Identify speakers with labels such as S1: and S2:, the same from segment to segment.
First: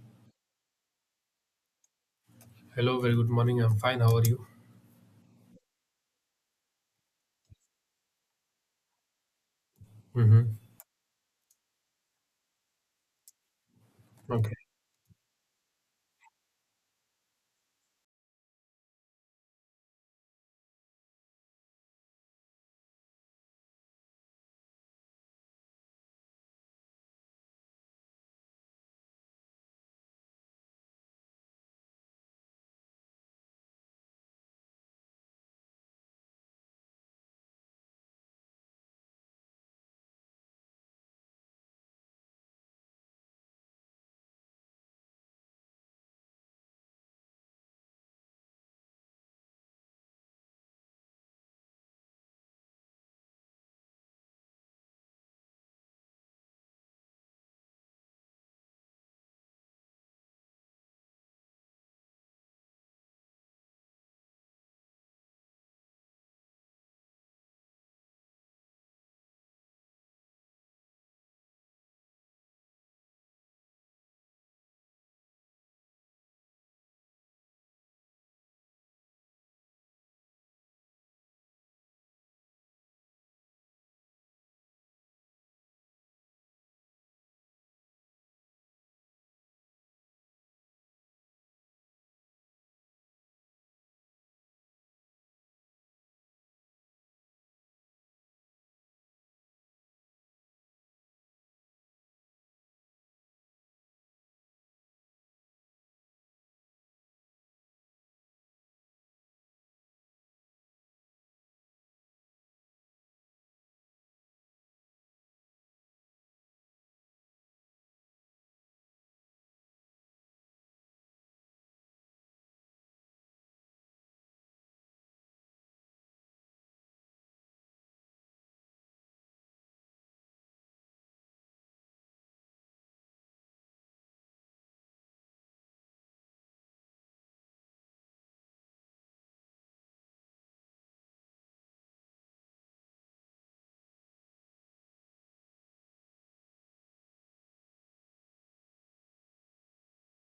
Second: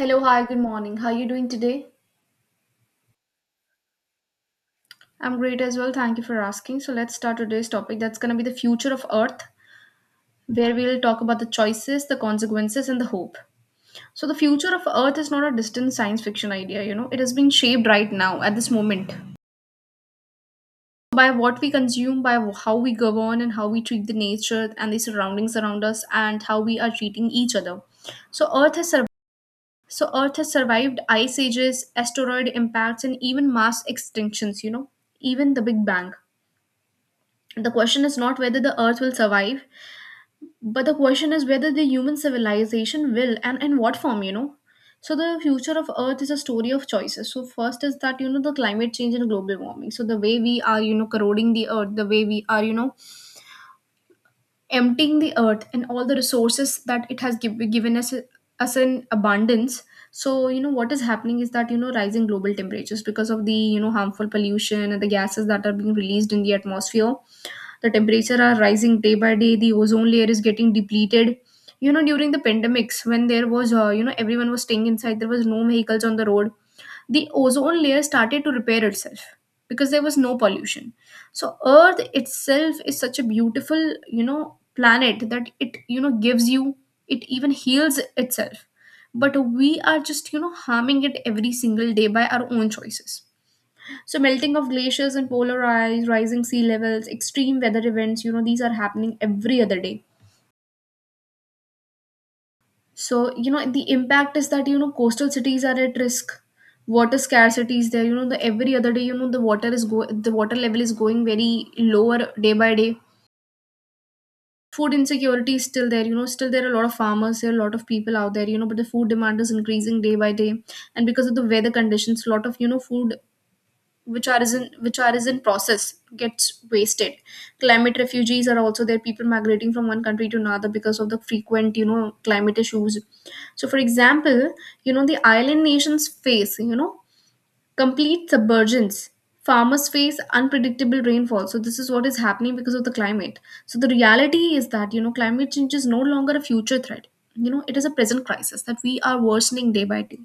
S1: Hello, hi, good morning. How are you doing today?
S2: Hello, very good morning. I'm fine. How are you?
S1: I'm great as well. Thank you for asking. So, let's start today's topic that's going to be the future of Earth,
S2: Mm-hmm.
S1: where we'll talk about the choices, the consequences, and the hope. So, the
S2: Okay.
S1: future of Earth is not a distant science fiction idea, it has been shaped right now at this moment by what we consume, by how we govern, and how we treat the nature and the surroundings around us, and how we are treating each other. So, Earth has survived So Earth has survived ice ages, asteroid impacts, and even mass extinctions, even the Big Bang. The question is not whether the Earth will survive, but the question is whether the human civilization will and in what form. So the future of Earth is a story of choices. So first is that, you know, the climate change and global warming. So the way we are, you know, corroding the earth, the way we are, you know, emptying the earth and all the resources that it has given us in abundance. So you know what is happening is that, you know, rising global temperatures because of the, you know, harmful pollution and the gases that are being released in the atmosphere. The temperature are rising day by day. The ozone layer is getting depleted. You know, during the pandemics, when there was you know, everyone was staying inside, there was no vehicles on the road, the ozone layer started to repair itself because there was no pollution. So earth itself is such a beautiful, you know, planet that it, you know, gives you, it even heals itself, but we are just, you know, harming it every single day by our own choices. So melting of glaciers and polar ice, rising sea levels, extreme weather events, you know, these are happening every other day. So, you know, the impact is that, you know, coastal cities are at risk. Water scarcity is there. You know, the every other day, you know, the water is go the water level is going very lower day by day. Food insecurity is still there. You know, still there are a lot of farmers, there are a lot of people out there, you know, but the food demand is increasing day by day. And because of the weather conditions, a lot of, you know, food which are is in process gets wasted. Climate refugees are also there, people migrating from one country to another because of the frequent, you know, climate issues. So for example, you know, the island nations face, you know, complete submergence. Farmers face unpredictable rainfall. So this is what is happening because of the climate. So the reality is that, you know, climate change is no longer a future threat, you know, it is a present crisis that we are worsening day by day.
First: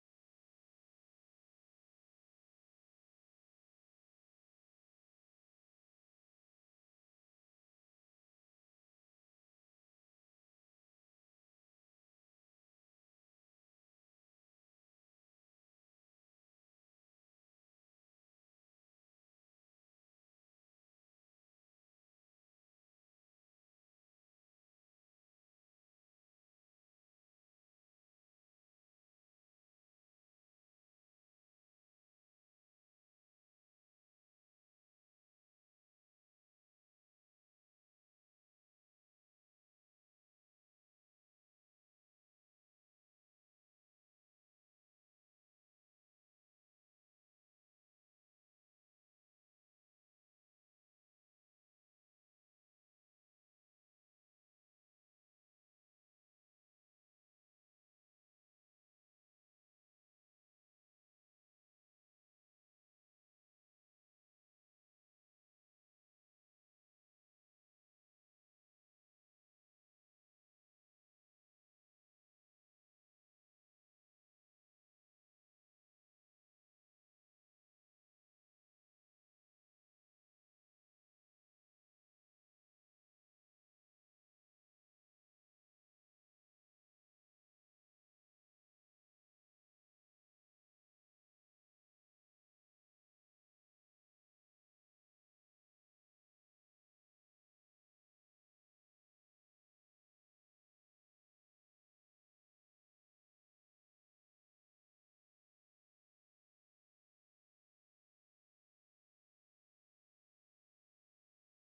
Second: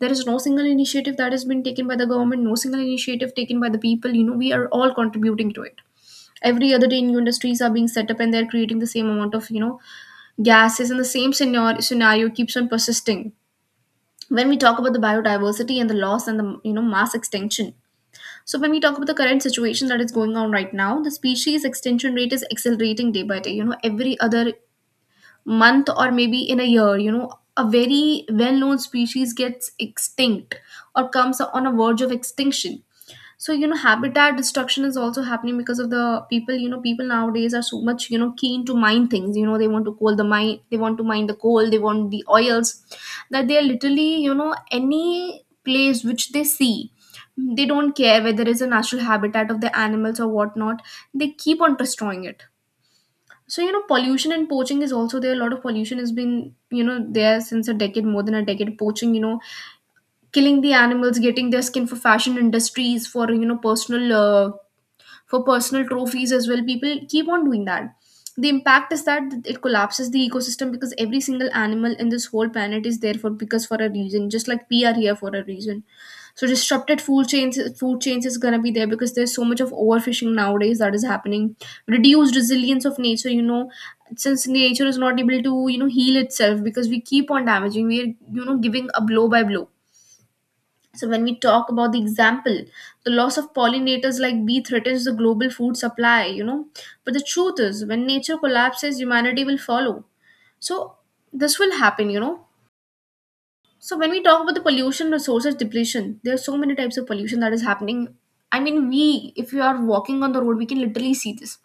S1: There is no single initiative that has been taken by the government, no single initiative taken by the people. You know, we are all contributing to it. Every other day new industries are being set up and they're creating the same amount of, you know, gases, and the same scenario keeps on persisting. When we talk about the biodiversity and the loss and the, you know, mass extinction, so when we talk about the current situation that is going on right now, the species extinction rate is accelerating day by day. You know, every other month, or maybe in a year, you know, a very well-known species gets extinct or comes on a verge of extinction. So, you know, habitat destruction is also happening because of the people. You know, people nowadays are so much, you know, keen to mine things. You know, they want to coal the mine, they want to mine the coal, they want the oils, that they are literally, you know, any place which they see, they don't care whether it's a natural habitat of the animals or whatnot, they keep on destroying it. So, you know, pollution and poaching is also there. A lot of pollution has been, you know, there since a decade, more than a decade. Poaching, you know, killing the animals, getting their skin for fashion industries, for, you know, personal for personal trophies as well. People keep on doing that. The impact is that it collapses the ecosystem, because every single animal in this whole planet is there for, because for a reason, just like we are here for a reason. So disrupted food chains is gonna be there because there's so much of overfishing nowadays that is happening. Reduced resilience of nature, you know, since nature is not able to, you know, heal itself because we keep on damaging. We are, you know, giving a blow by blow. So when we talk about the example, the loss of pollinators like bee threatens the global food supply, you know. But the truth is, when nature collapses, humanity will follow. So this will happen, you know. So when we talk about the pollution, resources depletion, there are so many types of pollution that is happening. I mean, we, if you are walking on the road, we can literally see this.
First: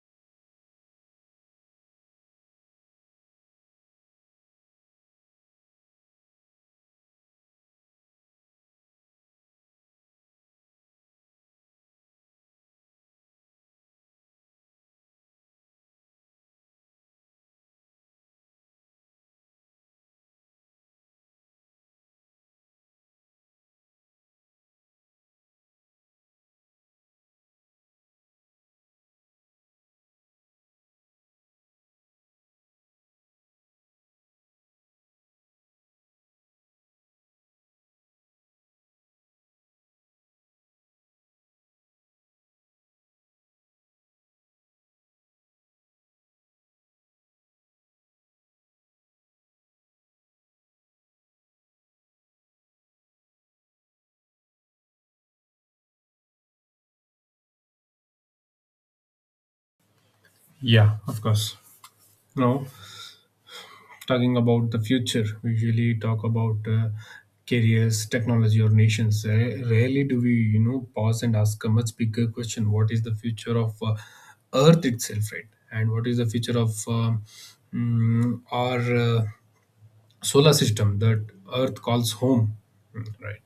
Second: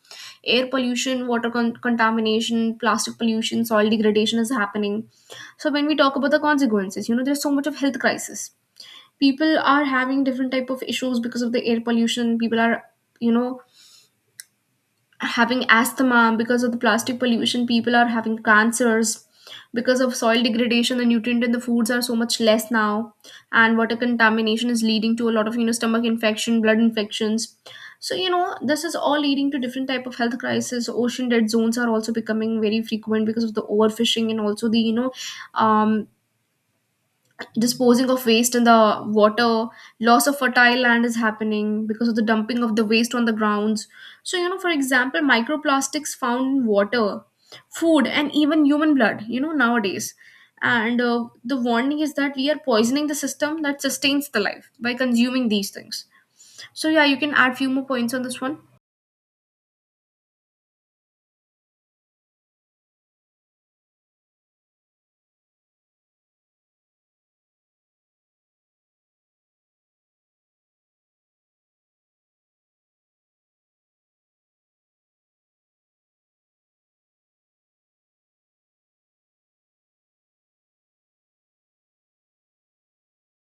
S1: Air pollution, water contamination, plastic pollution, soil degradation is happening. So when we talk about the consequences, you know, there's so much of health crisis. People are having different type of issues. Because of the air pollution, people are, you know, having asthma. Because of the plastic pollution, people are having cancers. Because of soil degradation, the nutrient in the foods are so much less now. And water contamination is leading to a lot of, you know, stomach infection, blood infections. So, you know, this is all leading to different type of health crisis. Ocean dead zones are also becoming very frequent because of the overfishing and also the, you know, um, disposing of waste in the water. Loss of fertile land is happening because of the dumping of the waste on the grounds. So, you know, for example, microplastics found in water, food, and even human blood, you know, nowadays. And the warning is that we are poisoning the system that sustains the life by consuming these things. So yeah, you can add few more points on this one.
S2: Yeah, of course. Now, talking about the future, we usually talk about careers, technology, or nations. Rarely do we, pause and ask a much bigger question: what is the future of Earth itself, right? And what is the future of our uh, solar system that Earth calls home. Right.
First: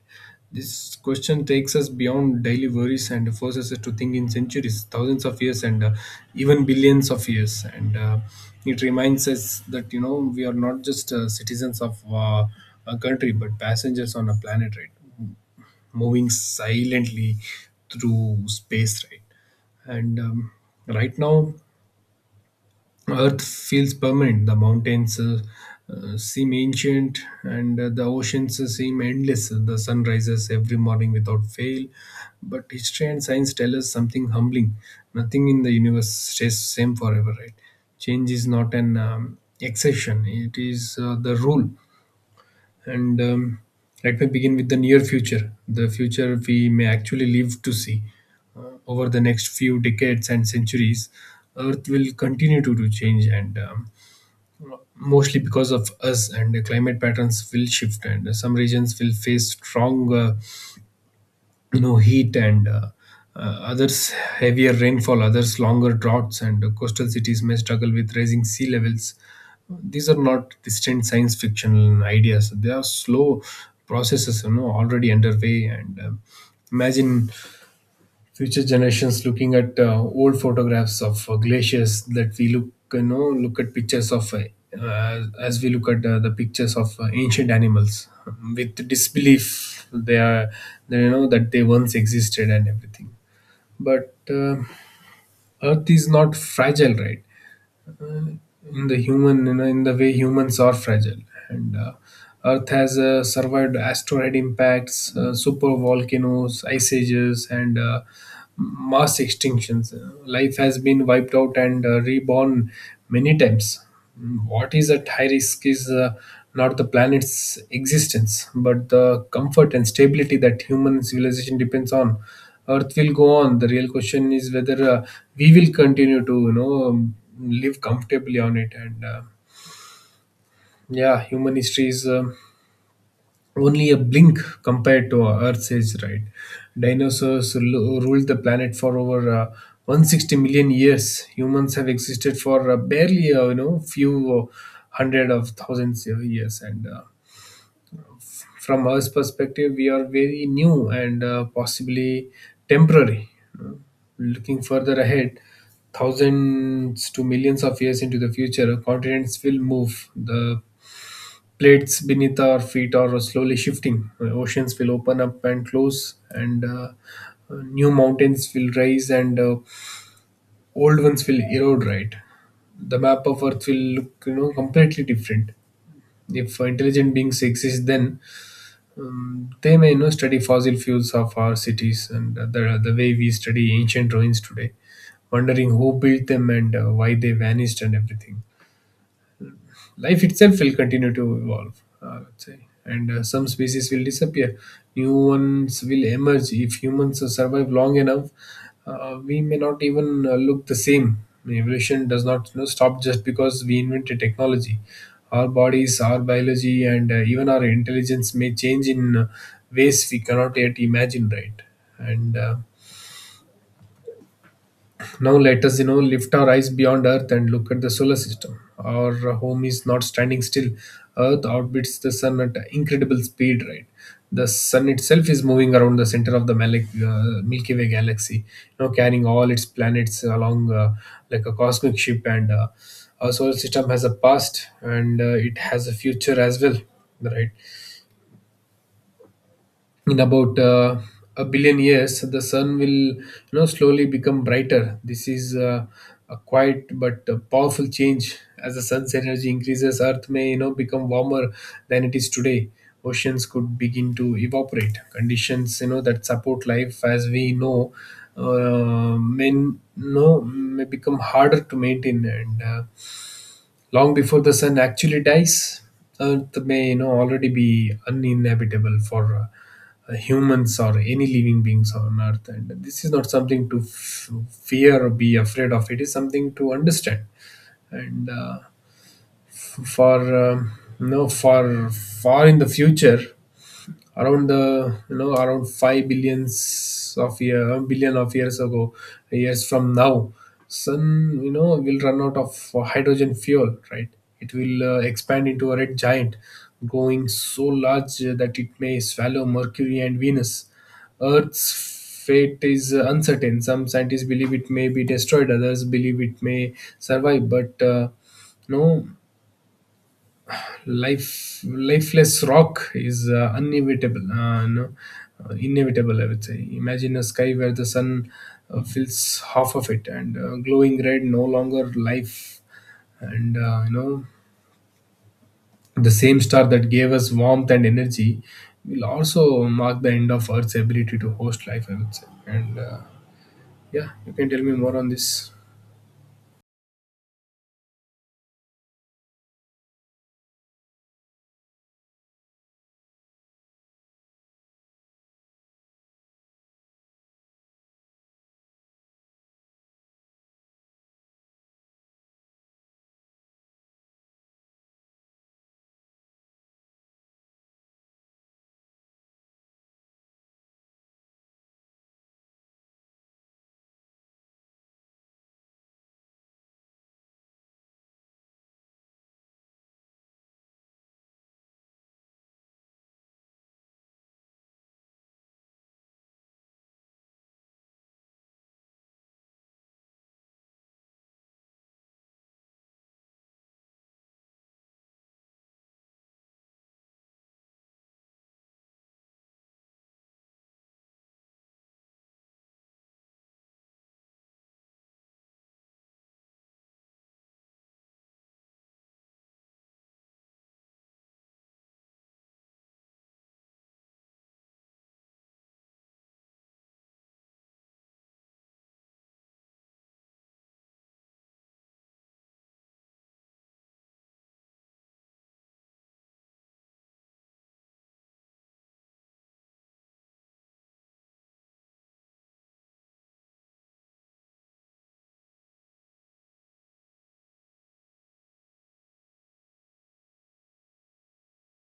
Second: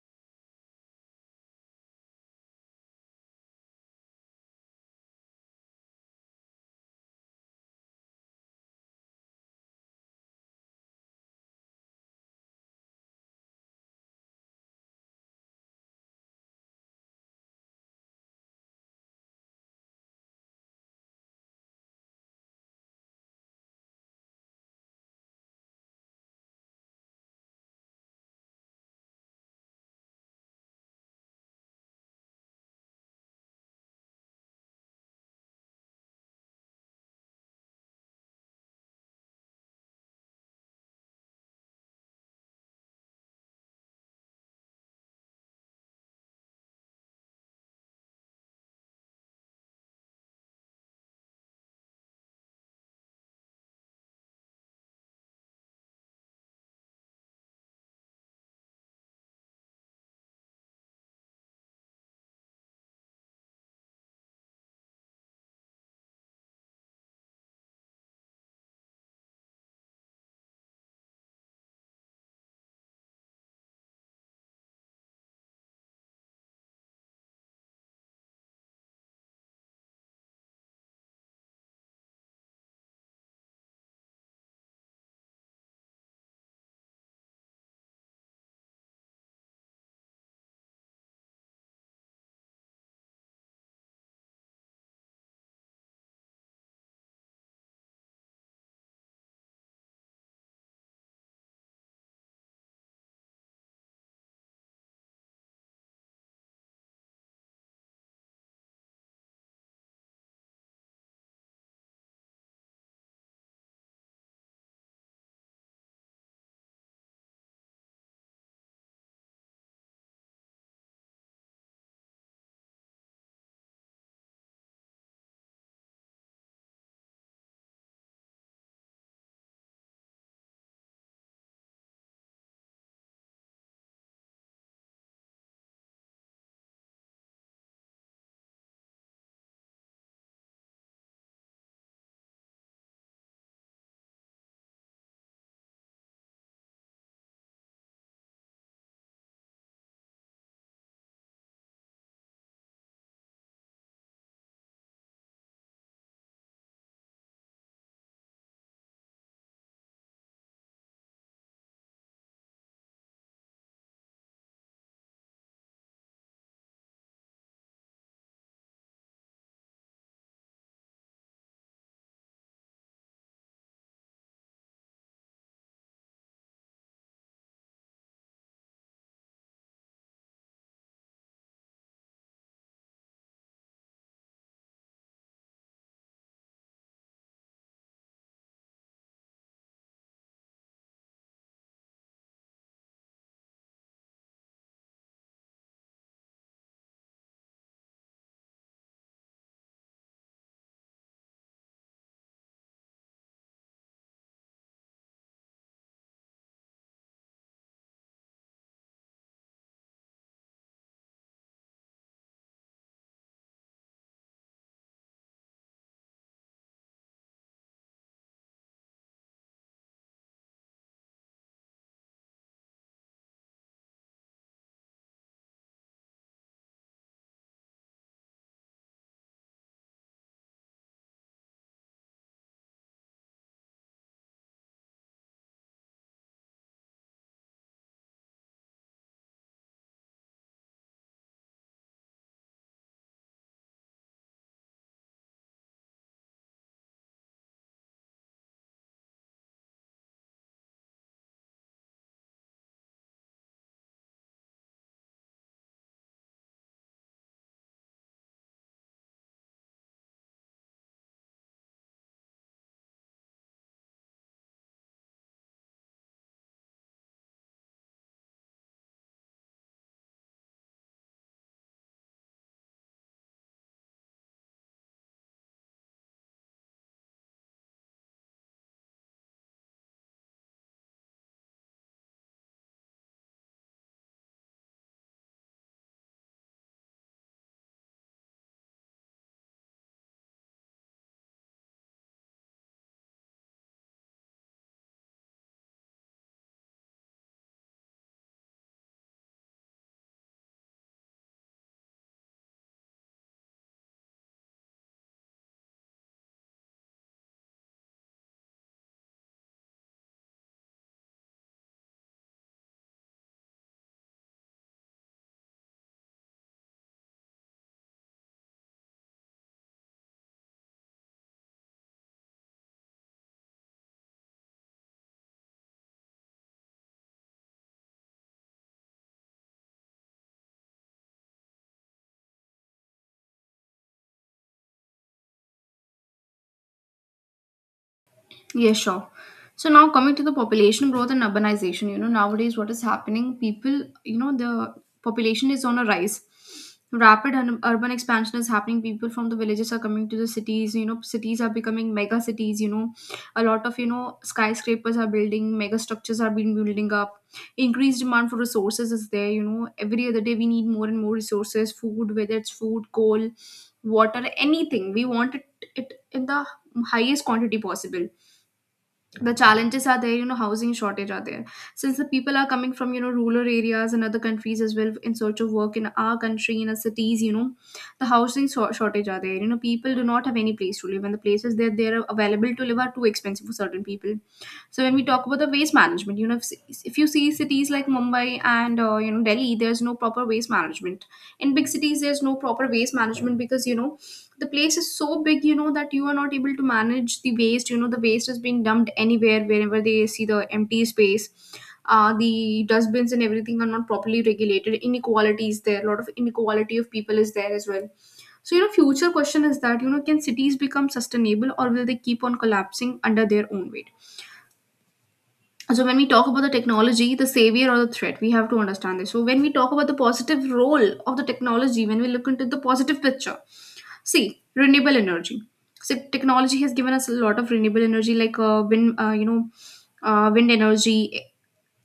S2: This question takes us beyond daily worries and forces us to think in centuries, thousands of years, and even billions of years. And it reminds us that you know we are not just citizens of a country, but passengers on a planet, right? Moving silently through space, right? and Right now Earth feels permanent. The mountains seem ancient, and the oceans seem endless. The sun rises every morning without fail. But history and science tell us something humbling. Nothing in the universe stays same forever, right? Change is not an exception; it is the rule. And Let me begin with the near future, the future we may actually live to see. Over the next few decades and centuries, earth will continue to change, and mostly because of us, and the climate patterns will shift, and some regions will face strong heat, and others heavier rainfall, others longer droughts, and coastal cities may struggle with rising sea levels. These are not distant science fiction ideas, they are slow processes, you know, already underway. And Imagine future generations looking at old photographs of glaciers that we look, look at pictures of as we look at the pictures of ancient animals with disbelief. They are, they know that they once existed and everything. But earth is not fragile, right, in the human, in the way humans are fragile. And earth has survived asteroid impacts, super volcanoes, ice ages, and mass extinctions. Life has been wiped out and reborn many times. What is at high risk is not the planet's existence, but the comfort and stability that human civilization depends on. Earth will go on. The real question is whether we will continue to, live comfortably on it. And yeah, human history is only a blink compared to our Earth's age, right? Dinosaurs ruled the planet for over 160 million years. Humans have existed for barely, few hundred of thousands of years. And from Earth's perspective, we are very new and possibly temporary. you know. Looking further ahead, thousands to millions of years into the future, continents will move. The plates beneath our feet are slowly shifting. Oceans will open up and close, and new mountains will rise, and old ones will erode. Right, the map of Earth will look, completely different. If intelligent beings exist, then they may, study fossil fuels of our cities and the way we study ancient ruins today, wondering who built them and why they vanished and everything. Life itself will continue to evolve, I would say, and some species will disappear, new ones will emerge. If humans survive long enough, we may not even look the same. Evolution does not, stop just because we invented technology. Our bodies, our biology, and even our intelligence may change in ways we cannot yet imagine, right? And now let us, lift our eyes beyond Earth and look at the solar system. Our home is not standing still. Earth orbits the sun at incredible speed, right? The sun itself is moving around the center of the Milky Way galaxy, carrying all its planets along like a cosmic ship. And our solar system has a past, and it has a future as well, right? In about a billion years the sun will, slowly become brighter. This is a quiet but powerful change. As the sun's energy increases, earth may, become warmer than it is today. Oceans could begin to evaporate. Conditions, you know, that support life as we know, may no may become harder to maintain. And long before the sun actually dies, Earth may, you know, already be uninhabitable for humans or any living beings on Earth, and this is not something to fear or be afraid of. It is something to understand, and for for far in the future, around around five billions of year billion of years ago years from now, sun, you know, will run out of hydrogen fuel, right? It will expand into a red giant, growing so large that it may swallow mercury and venus. Earth's fate is uncertain. Some scientists believe it may be destroyed, others believe it may survive, but no life, lifeless rock is inevitable, no, inevitable, I would say. Imagine a sky where the sun fills half of it and glowing red, no longer life. And the same star that gave us warmth and energy will also mark the end of earth's ability to host life, I would say. And yeah, you can tell me more on this.
S1: Yeah, sure. So now coming to the population growth and urbanization, you know, nowadays what is happening, people, you know, the population is on a rise. Rapid urban expansion is happening. People from the villages are coming to the cities. You know, cities are becoming mega cities. You know, a lot of, you know, skyscrapers are building, mega structures are being building up. Increased demand for resources is there. You know, every other day we need more and more resources, food, whether it's food, coal, water, anything. We want it in the highest quantity possible. The challenges are there. You know, housing shortage are there. Since the people are coming from, you know, rural areas and other countries as well in search of work in our country, in our cities, you know, the shortage are there. You know, people do not have any place to live, and the places that they're available to live are too expensive for certain people. So when we talk about the waste management, you know, if you see cities like Mumbai and you know, Delhi, there's no proper waste management. In big cities there's no proper waste management because, you know, the place is so big, you know, that you are not able to manage the waste. You know, the waste is being dumped anywhere wherever they see the empty space. Uh, The dustbins and everything are not properly regulated. Inequality is there, a lot of inequality of people is there as well. So, you know, future question is that, you know, can cities become sustainable, or will they keep on collapsing under their own weight? So when we talk about the technology, the savior or the threat, we have to understand this. So when we talk about the positive role of the technology, when we look into the positive picture, see, renewable energy. So technology has given us a lot of renewable energy, like wind, wind energy,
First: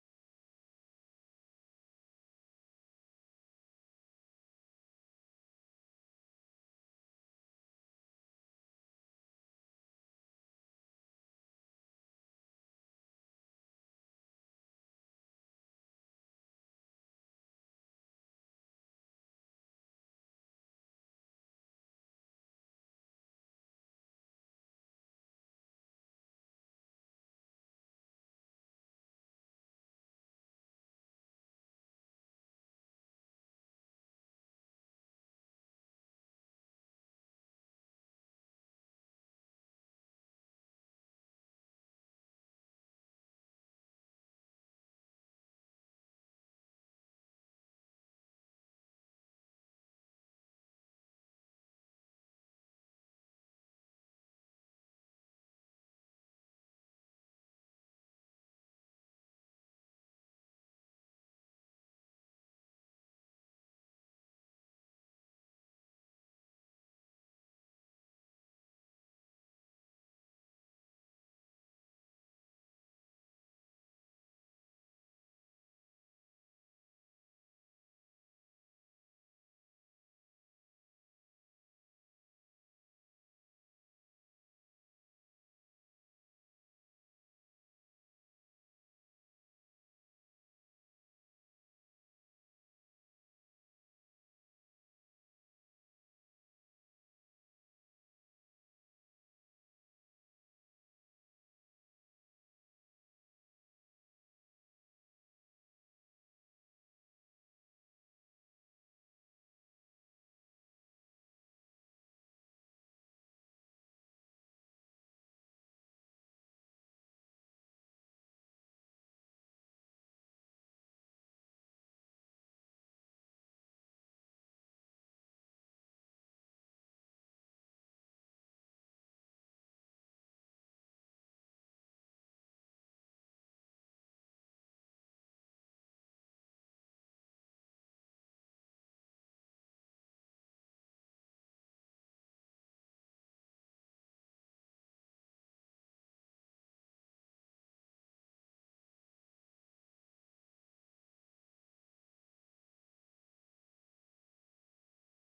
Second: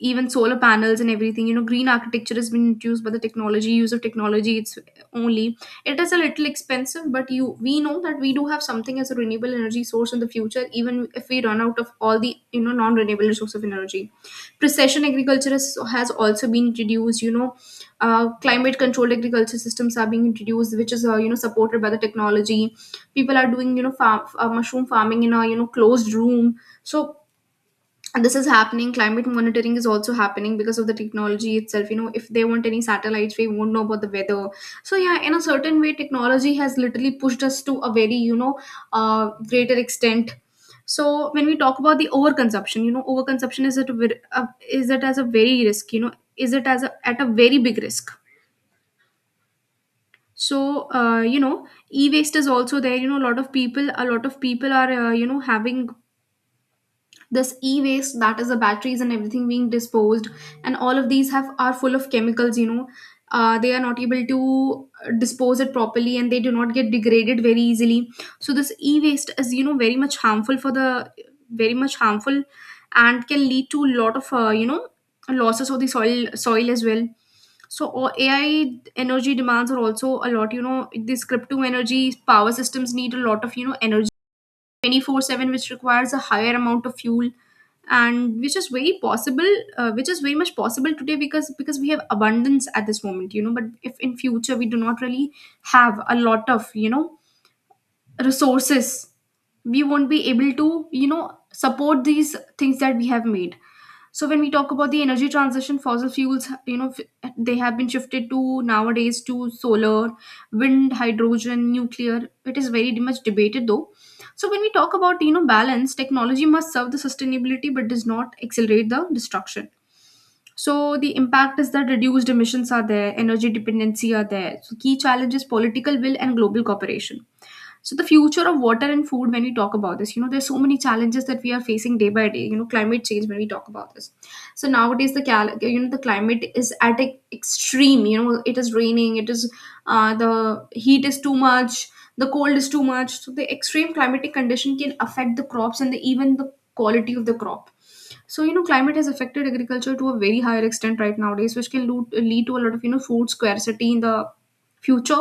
S1: even solar panels and everything. You know, green architecture has been introduced by the technology. Use of technology, it's only, it is a little expensive, but you we know that we do have something as a renewable energy source in the future, even if we run out of all the, you know, non renewable source of energy. Precision agriculture has also been introduced. Climate controlled agriculture systems are being introduced, which is supported by the technology. People are doing farm, mushroom farming in a closed room. So and this is happening. Climate monitoring is also happening because of the technology itself. You know, if they want any satellites, we won't know about the weather. So yeah, in a certain way, technology has literally pushed us to a very greater extent. So when we talk about the overconsumption, overconsumption, is it a, is it as a very risk, is it as a, at a very big risk? So e-waste is also there. You know, a lot of people are, having this e-waste, that is the batteries and everything being disposed. And all of these have are full of chemicals. They are not able to dispose it properly, and they do not get degraded very easily. So this e-waste is very much harmful for the, very much harmful, and can lead to a lot of, losses of the soil as well. So AI energy demands are also a lot. You know, these crypto energy power systems need a lot of energy 24/7, which requires a higher amount of fuel, and which is very possible, which is very much possible today, because we have abundance at this moment. You know, but if in future we do not really have a lot of resources, we won't be able to support these things that we have made. So when we talk about the energy transition, fossil fuels, they have been shifted to nowadays to solar, wind, hydrogen, nuclear. It is very much debated though. So when we talk about balance, technology must serve the sustainability but does not accelerate the destruction. So the impact is that reduced emissions are there, energy dependency are there. So key challenge is political will and global cooperation. So the future of water and food, when we talk about this, you know, there's so many challenges that we are facing day by day. You know, climate change, when we talk about this, so nowadays the the climate is at an extreme. You know, it is raining, it is, the heat is too much, the cold is too much. So the extreme climatic condition can affect the crops and the, even the quality of the crop. So, you know, climate has affected agriculture to a very higher extent, right, nowadays, which can lead to a lot of, you know, food scarcity in the future.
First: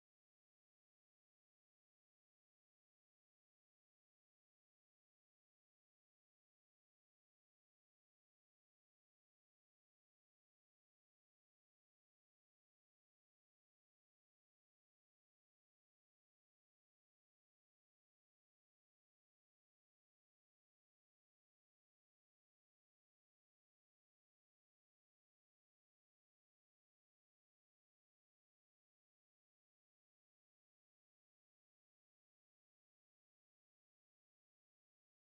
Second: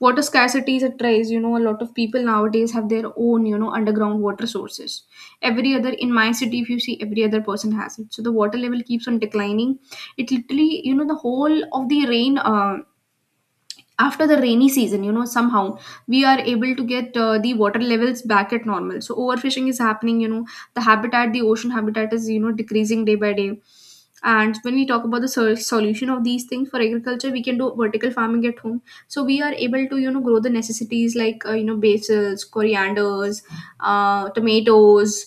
S1: Water scarcity is a trace. You know, a lot of people nowadays have their own, you know, underground water sources. Every other, in my city, if you see, every other person has it. So the water level keeps on declining. It literally, you know, the whole of the rain, after the rainy season, you know, somehow we are able to get, the water levels back at normal. So overfishing is happening. You know, the habitat, the ocean habitat is, you know, decreasing day by day. And when we talk about the solution of these things, for agriculture we can do vertical farming at home, so we are able to, you know, grow the necessities like, basils, corianders, tomatoes,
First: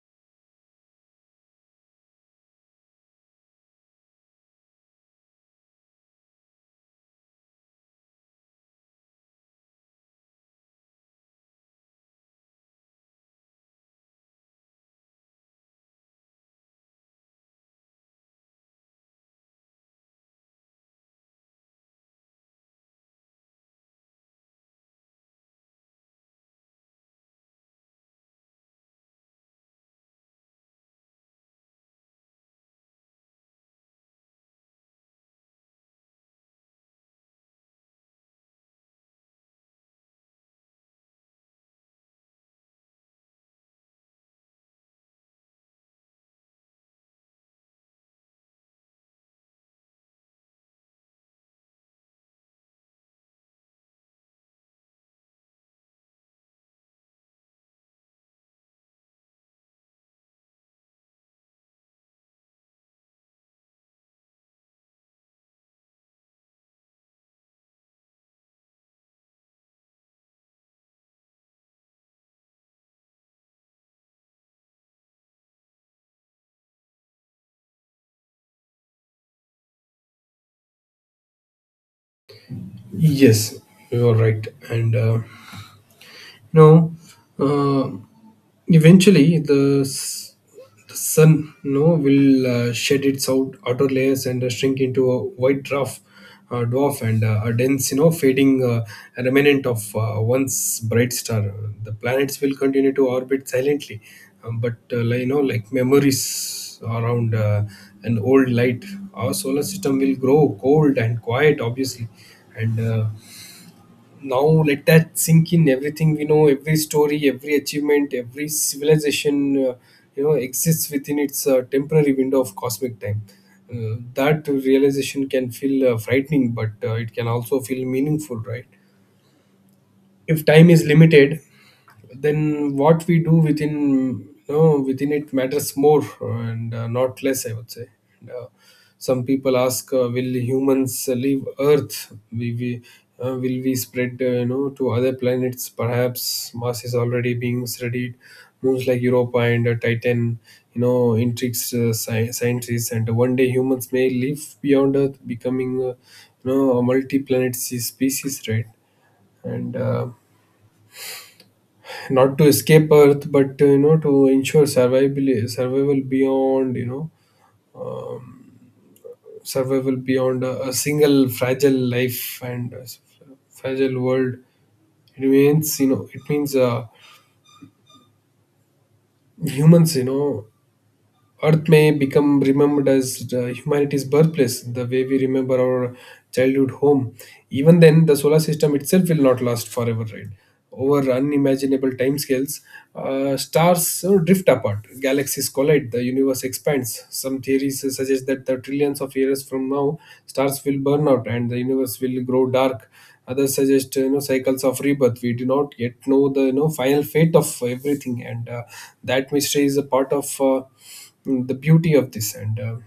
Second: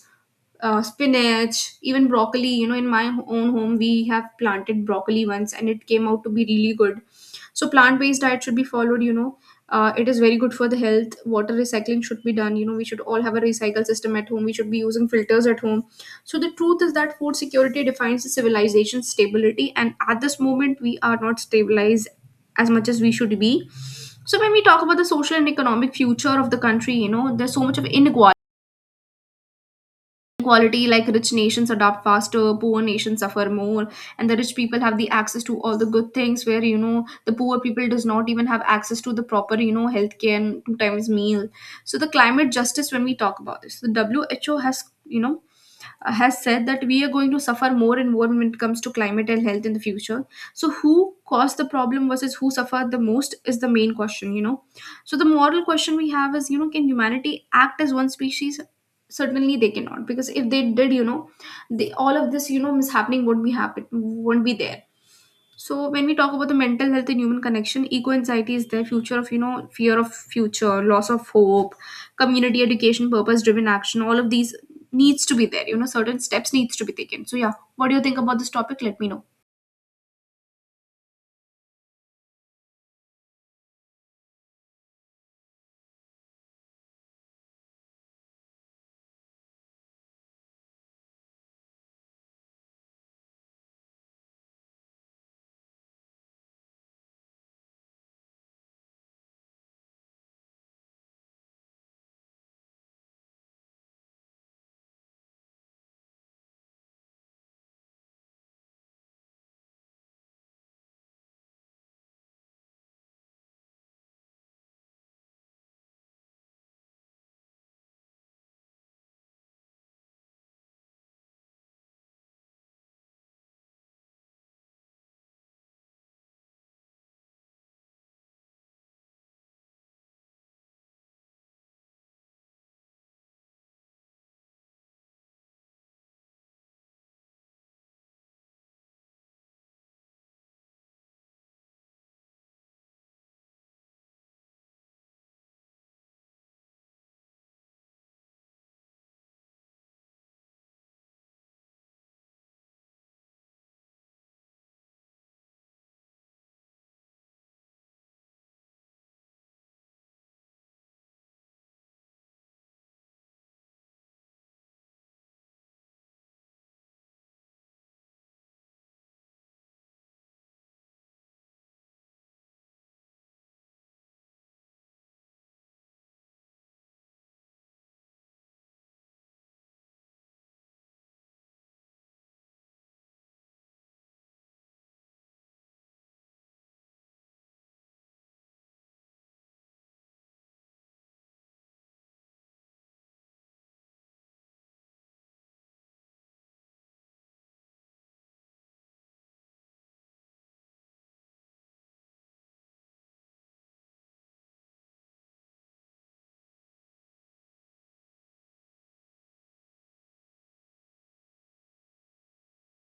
S1: spinach, even broccoli. You know, in my own home, we have planted broccoli once, and it came out to be really good. So plant-based diet should be followed. It is very good for the health. Water recycling should be done. You know, we should all have a recycle system at home, we should be using filters at home. So the truth is that food security defines the civilization's stability, and at this moment we are not stabilized as much as we should be. So when we talk about the social and economic future of the country, you know, there's so much of inequality. Inequality like rich nations adopt faster, poor nations suffer more, and the rich people have the access to all the good things, where you know the poor people does not even have access to the proper, you know, healthcare and two times meal. So the climate justice, when we talk about this, the WHO has, has said that we are going to suffer more and more when it comes to climate and health in the future. So, who caused the problem versus who suffered the most is the main question, you know. So, the moral question we have is, you know, can humanity act as one species? Certainly, they cannot, because if they did, you know, they, all of this, you know, mishappening won't be happen, won't be there. So when we talk about the mental health and human connection, eco anxiety is their future of, you know, fear of future, loss of hope, community education, purpose driven action. All of these needs to be there. You know, certain steps needs to be taken. So yeah, what do you think about this topic? Let me know.
S2: Yes, you are right. And no, uh, eventually, the sun, no, will shed its outer layers and shrink into a white dwarf, dwarf, and a dense, fading remnant of once bright star. The planets will continue to orbit silently, but like, like memories around an old light, our solar system will grow cold and quiet, obviously. And now let that sink in, everything we know, every story, every achievement, every civilization, exists within its temporary window of cosmic time. That realization can feel frightening, but it can also feel meaningful, right? If time is limited, then what we do within, within it, matters more, and not less, I would say. and, uh, some people ask, will humans leave earth, we will we spread, to other planets? Perhaps mars is already being studied. Moons like europa and titan, you know, intrigues scientists, and one day humans may live beyond earth, becoming a multi-planet species, right? And not to escape Earth, but to ensure survival beyond, survival beyond a single fragile life and fragile world. It means, you know, it means humans, you know, Earth may become remembered as the humanity's birthplace, the way we remember our childhood home. Even then, the solar system itself will not last forever, right? Over unimaginable timescales, stars drift apart, galaxies collide, the universe expands. Some theories suggest that the trillions of years from now, stars will burn out and the universe will grow dark. Others suggest, you know, cycles of rebirth. We do not yet know the, you know, final fate of everything, and that mystery is a part of. The beauty of this. And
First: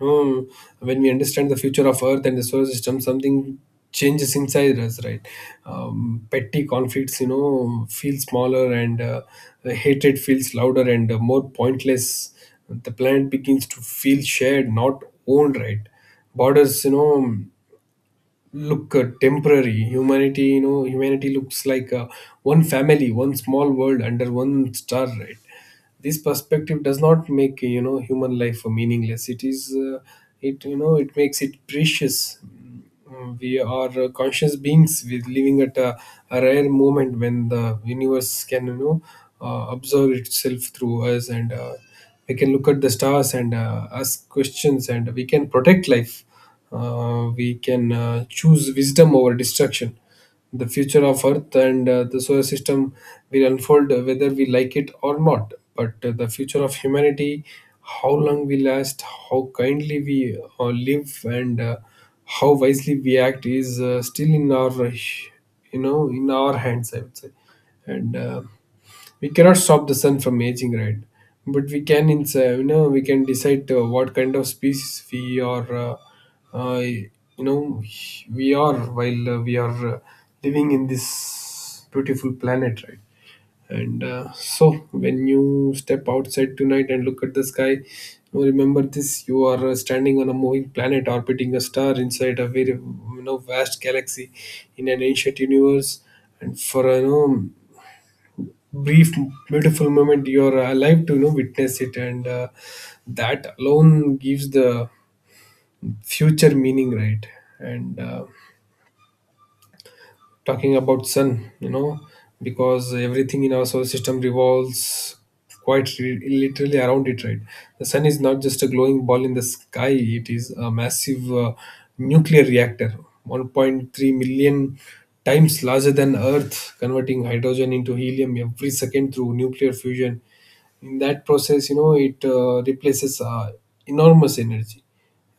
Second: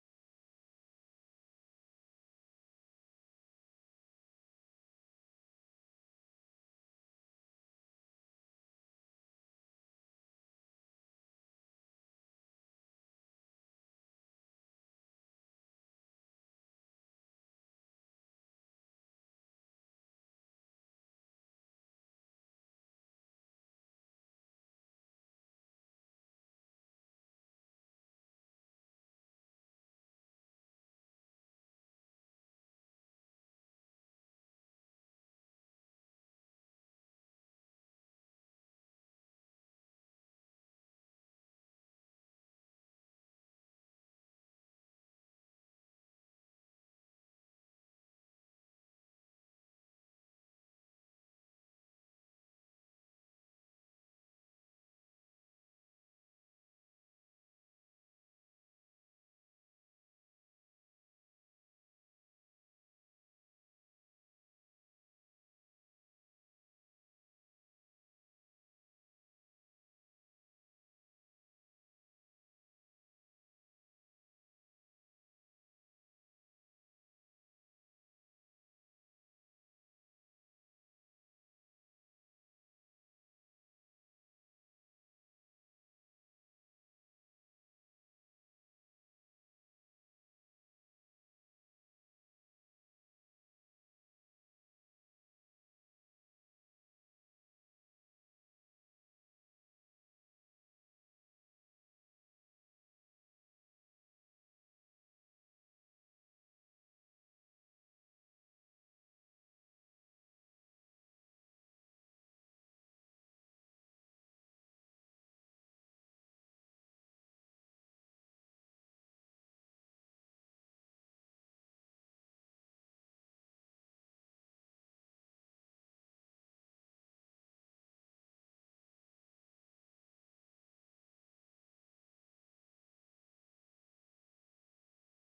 S2: um, when we understand the future of earth and the solar system, something changes inside us, right? Petty conflicts, you know, feel smaller, and the hatred feels louder and more pointless. The planet begins to feel shared, not owned, right? Borders, you know, look temporary. Humanity you know Humanity looks like one family, one small world under one star, right? This perspective does not make, you know, human life meaningless, it is it, you know, it makes it precious. We are conscious beings with living at a rare moment when the universe can, observe itself through us, and we can look at the stars and ask questions, and we can protect life, we can choose wisdom over destruction. The future of Earth and the solar system will unfold whether we like it or not. But the future of humanity, how long we last, how kindly we live, and how wisely we act, is still in our, in our hands, I would say. And. We cannot stop the sun from aging, right? But we can we can decide what kind of species we are, uh, you know we are while we are living in this beautiful planet, right? and So when you step outside tonight and look at the sky, you know, remember this, you are standing on a moving planet, orbiting a star, inside a very, you know, vast galaxy in an ancient universe. And for, you know, brief beautiful moment you're alive to, you know, witness it. And that alone gives the future meaning, right? And talking about sun, you know, because everything in our solar system revolves quite literally around it, right? The sun is not just a glowing ball in the sky, it is a massive nuclear reactor, 1.3 million times larger than earth, converting hydrogen into helium every second through nuclear fusion. In that process, you know, it replaces enormous energy.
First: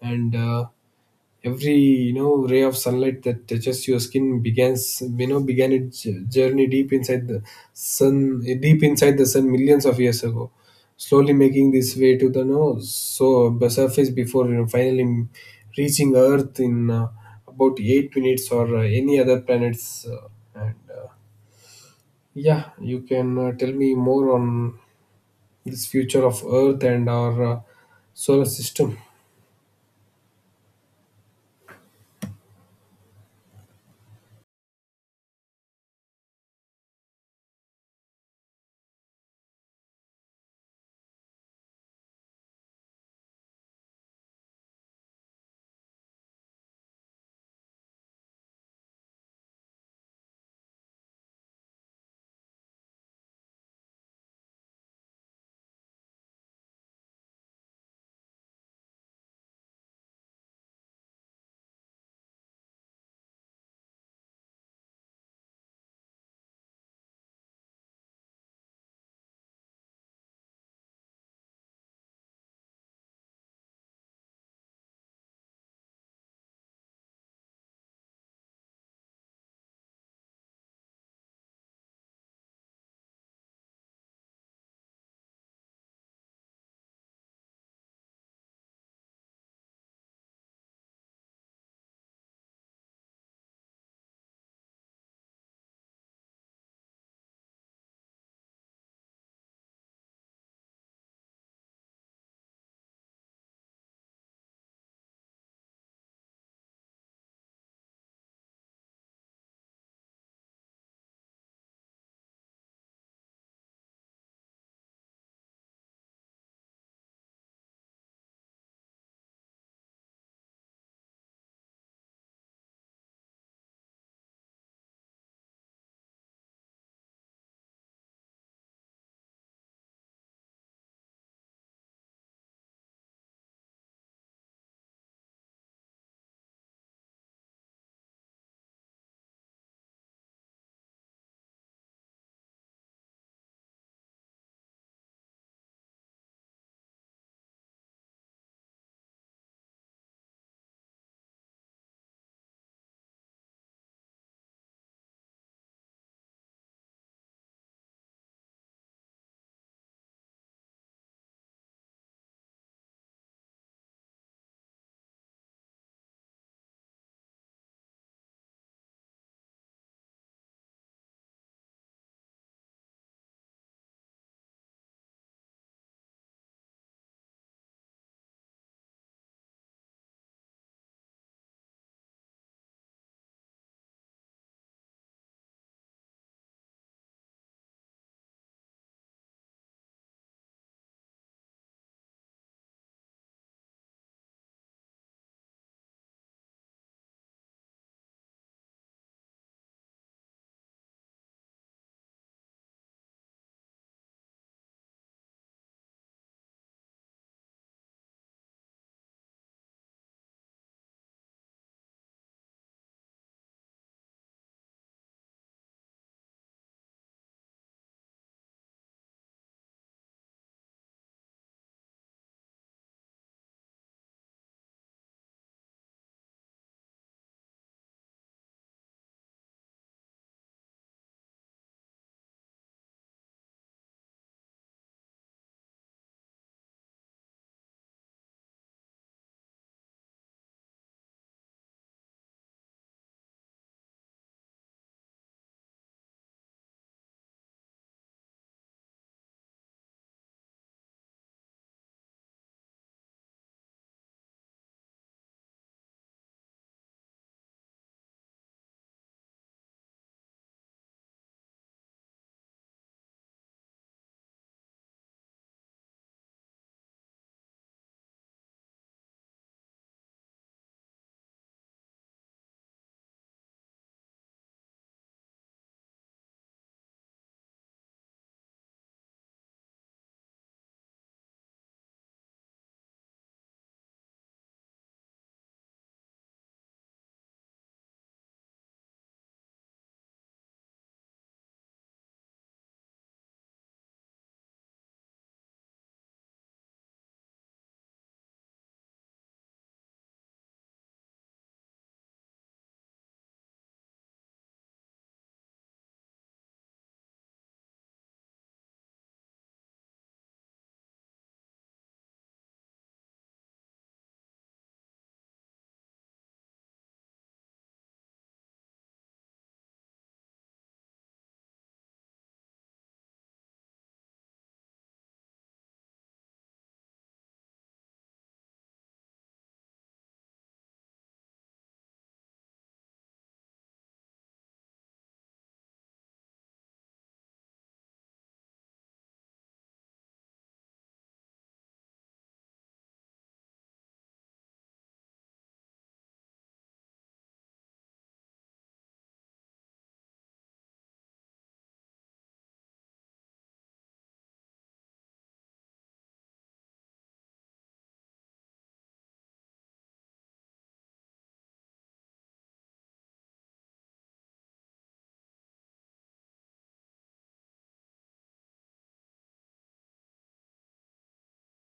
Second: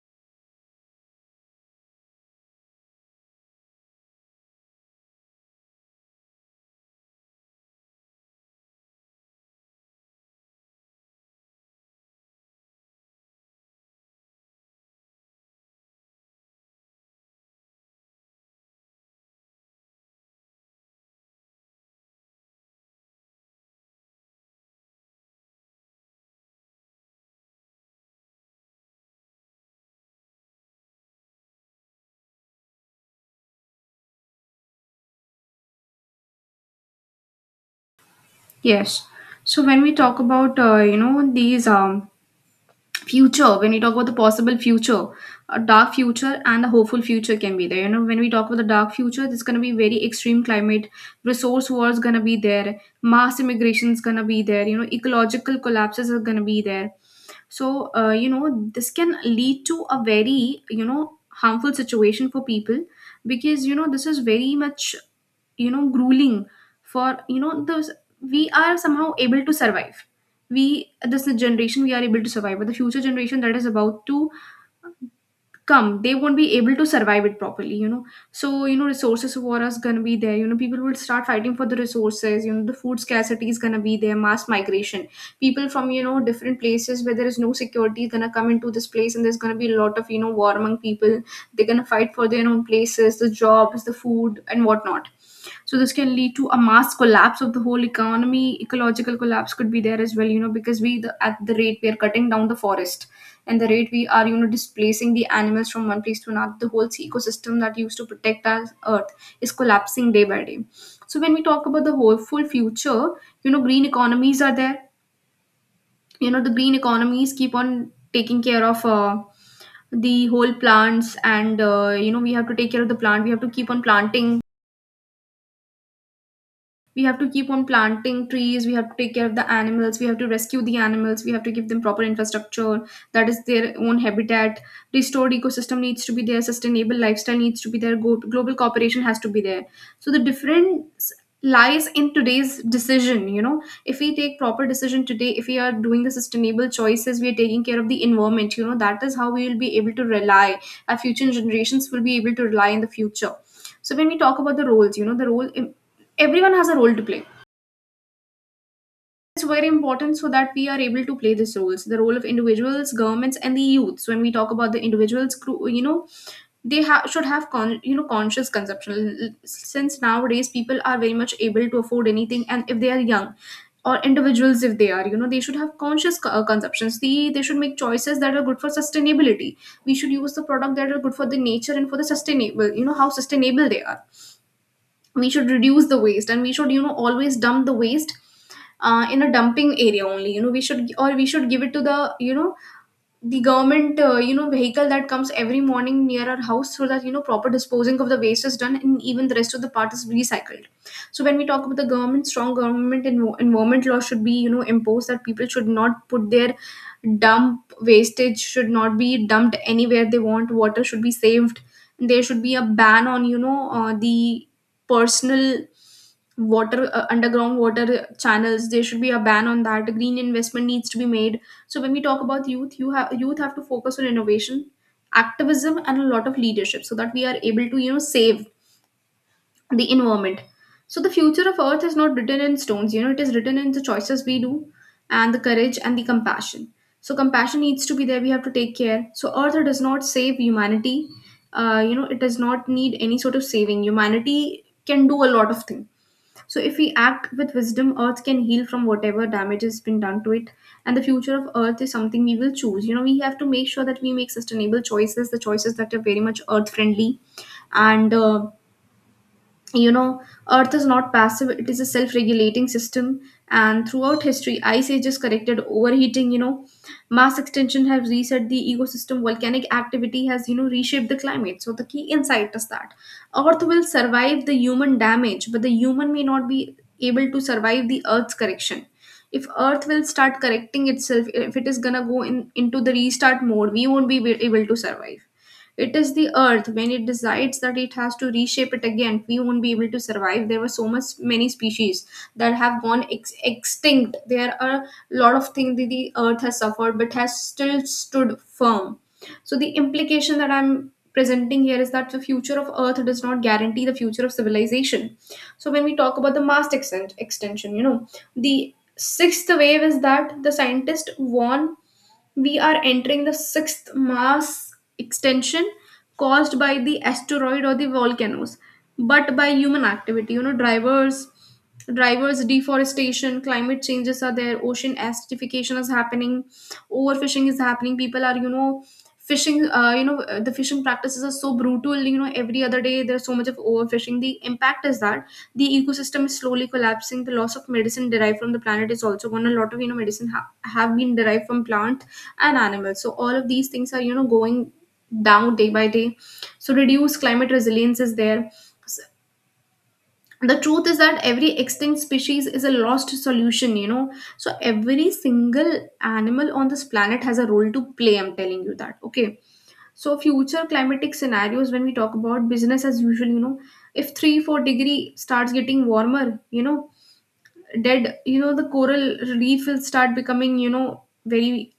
S2: And every, you know, ray of sunlight that touches your skin begins, began its journey deep inside the sun deep inside the sun millions of years ago, slowly making this way to the nose, so the surface before, you know, finally reaching earth in about 8 minutes, or any other planets. And uh, yeah, you can tell me more on this future of earth and our solar system.
S1: Yes. So when we talk about, these future, when we talk about the possible future, a dark future and a hopeful future can be there. You know, when we talk about the dark future, there's going to be very extreme climate, resource wars going to be there, mass immigration is going to be there, you know, ecological collapses are going to be there. So, this can lead to a very, you know, harmful situation for people, because you know this is very much, you know, grueling for, you know, those, we are somehow able to survive. We, this generation, we are able to survive, but the future generation that is about to come, they won't be able to survive it properly, you know. So you know resources war is gonna be there. You know, people will start fighting for the resources, you know, the food scarcity is gonna be there, mass migration, people from you know different places where there is no security is gonna come into this place, and there's gonna be a lot of, you know, war among people. They're gonna fight for their own places, the jobs, the food, and whatnot. So this can lead to a mass collapse of the whole economy. Ecological collapse could be there as well, you know, because we the, at the rate we are cutting down the forest, and the rate we are, you know, displacing the animals from one place to another, the whole ecosystem that used to protect our earth is collapsing day by day. So when we talk about the whole full future, you know, green economies are there. You know, the green economies keep on taking care of. The whole plants and, we have to take care of the plant, we have to keep on planting, we have to keep on planting trees, we have to take care of the animals, we have to rescue the animals, we have to give them proper infrastructure that is their own habitat. Restored ecosystem needs to be there, sustainable lifestyle needs to be there, global cooperation has to be there. So the difference lies in today's decision. You know, if we take proper decision today, if we are doing the sustainable choices, we are taking care of the environment, you know, that is how we will be able to rely, our future generations will be able to rely in the future. So when we talk about the roles, you know, the role, everyone has a role to play. It's very important so that we are able to play these roles, the role of individuals, governments, and the youths. When we talk about the individuals, they should have conscious consumption. Since nowadays people are very much able to afford anything, and if they are young, or individuals if they are they should have conscious consumptions. They should make choices that are good for sustainability. We should use the product that are good for the nature and for the sustainable, how sustainable they are. We should reduce the waste, and we should always dump the waste in a dumping area only. We should, or we should give it to the the government vehicle that comes every morning near our house, so that proper disposing of the waste is done, and even the rest of the part is recycled. So when we talk about the government, strong government environment law should be imposed, that people should not put their dump wastage should not be dumped anywhere they want. Water should be saved. There should be a ban on the personal water underground water channels. There should be a ban on that. Green investment needs to be made. So when we talk about youth, youth have to focus on innovation, activism, and a lot of leadership, so that we are able to save the environment. So the future of Earth is not written in stones. It is written in the choices we do, and the courage and the compassion. So compassion needs to be there. We have to take care. So Earth does not save humanity. It does not need any sort of saving. Humanity can do a lot of things, so if we act with wisdom, Earth can heal from whatever damage has been done to it. And the future of Earth is something we will choose. We have to make sure that we make sustainable choices, the choices that are very much Earth friendly. And you know earth is not passive, it is a self-regulating system, and throughout history ice ages corrected overheating. Mass extinction have reset the ecosystem. Volcanic activity has reshaped the climate. So the key insight is that earth will survive the human damage, but the human may not be able to survive the earth's correction. If earth will start correcting itself, if it is gonna go in into the restart mode, we won't be able to survive. It is the earth, when it decides that it has to reshape it again, we won't be able to survive. There were so much many species that have gone extinct. There are a lot of things that the earth has suffered, but has still stood firm. So the implication that I'm presenting here is that the future of earth does not guarantee the future of civilization. So when we talk about the mass extent extension, the sixth wave is that the scientists warn we are entering the sixth mass extension, caused by the asteroid or the volcanoes, but by human activity. Drivers, deforestation, climate changes are there, ocean acidification is happening, overfishing is happening, people are fishing. The fishing practices are so brutal. Every other day there's so much of overfishing. The impact is that the ecosystem is slowly collapsing, the loss of medicine derived from the planet is also gone. A lot of medicine have been derived from plant and animals, so all of these things are going down day by day. So reduced climate resilience is there. S- the truth is that every extinct species is a lost solution. So every single animal on this planet has a role to play. I'm telling you that, okay? So future climatic scenarios, when we talk about business as usual, if 3 4 degree starts getting warmer, dead, the coral reef will start becoming very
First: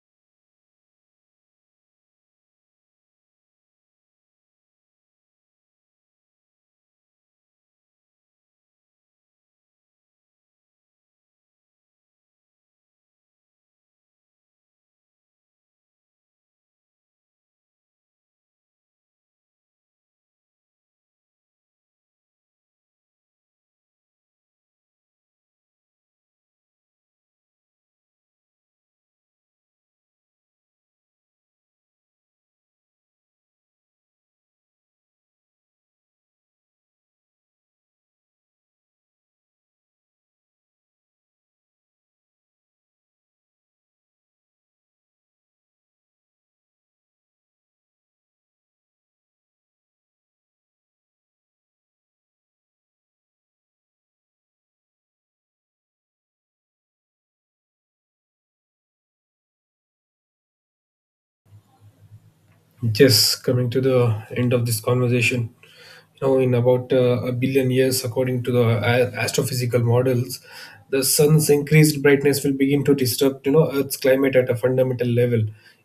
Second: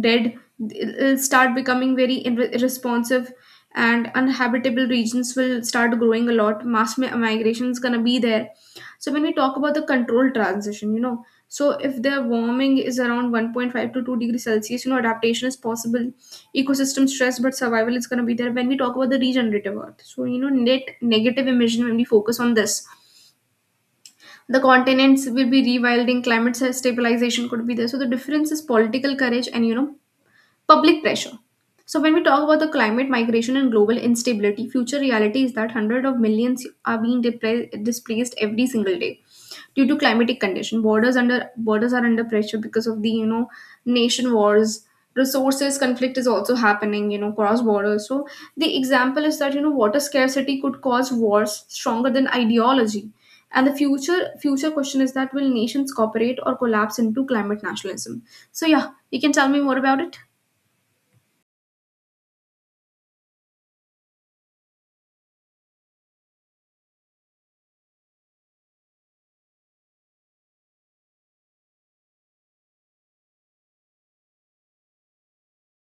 S1: dead. It'll start becoming very irresponsive, and uninhabitable regions will start growing a lot. Mass migration is going to be there. So when we talk about the controlled transition, so if the warming is around 1.5 to 2 degrees Celsius, adaptation is possible. Ecosystem stress, but survival is going to be there, when we talk about the regenerative earth. So, net negative emission, when we focus on this, the continents will be rewilding, climate stabilization could be there. So the difference is political courage and, public pressure. So when we talk about the climate migration and global instability, future reality is that hundreds of millions are being displaced every single day due to climatic condition. Borders under borders are under pressure because of the nation wars, resources conflict is also happening, you know, cross borders. So the example is that, water scarcity could cause wars stronger than ideology. And the future question is, that will nations cooperate or collapse into climate nationalism? So yeah, you can tell me more about it.
S2: Yes, coming to the end of this conversation, you know, in about a billion years, according to the astrophysical models, the sun's increased brightness will begin to disrupt, you know, Earth's climate at a fundamental level.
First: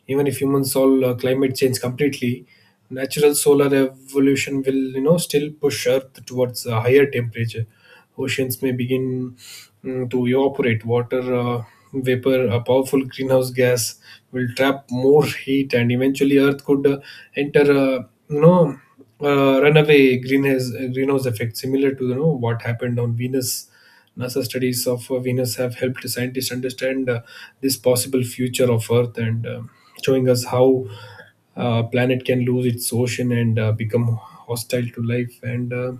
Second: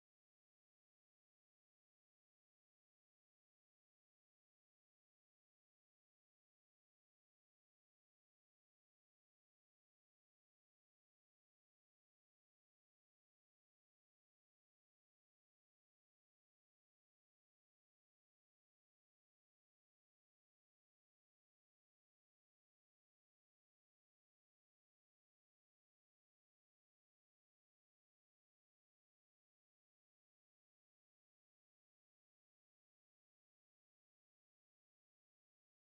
S2: Even if humans solve climate change completely, natural solar evolution will, you know, still push Earth towards a higher temperature. Oceans may begin to evaporate. Water vapor, a powerful greenhouse gas, will trap more heat, and eventually Earth could enter, you know, runaway greenhouse effect, similar to, you know, what happened on Venus. NASA studies of Venus have helped scientists understand this possible future of Earth, and showing us how planet can lose its ocean and become hostile to life. And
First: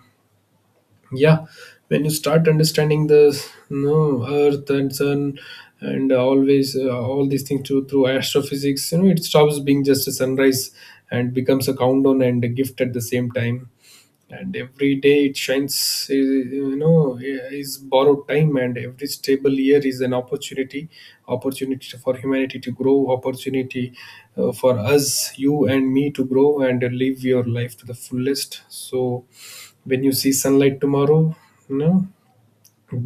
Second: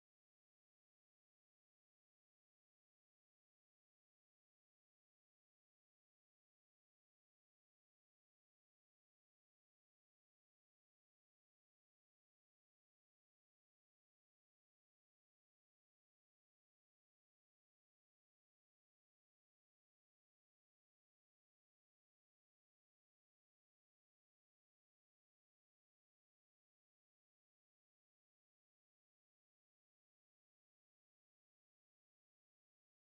S2: yeah, when you start understanding the no earth and sun and always all these things through, astrophysics, you know, it stops being just a sunrise and becomes a countdown and a gift at the same time. And every day it shines, is borrowed time, and every stable year is an opportunity for humanity to grow, opportunity for us, you and me, to grow and live your life to the fullest. So when you see sunlight tomorrow, you know,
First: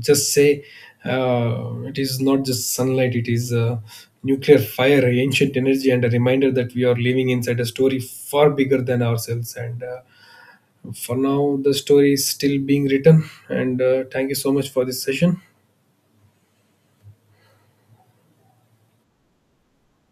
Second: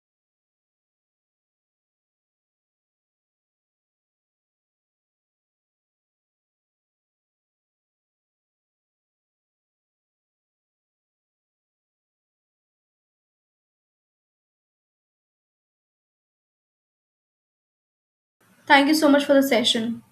S2: just say it is not just sunlight, it is nuclear fire, ancient energy, and a reminder that we are living inside a story far bigger than ourselves. And for now the story is still being written. And thank you so much for this session.
S1: Thank you so much for the session.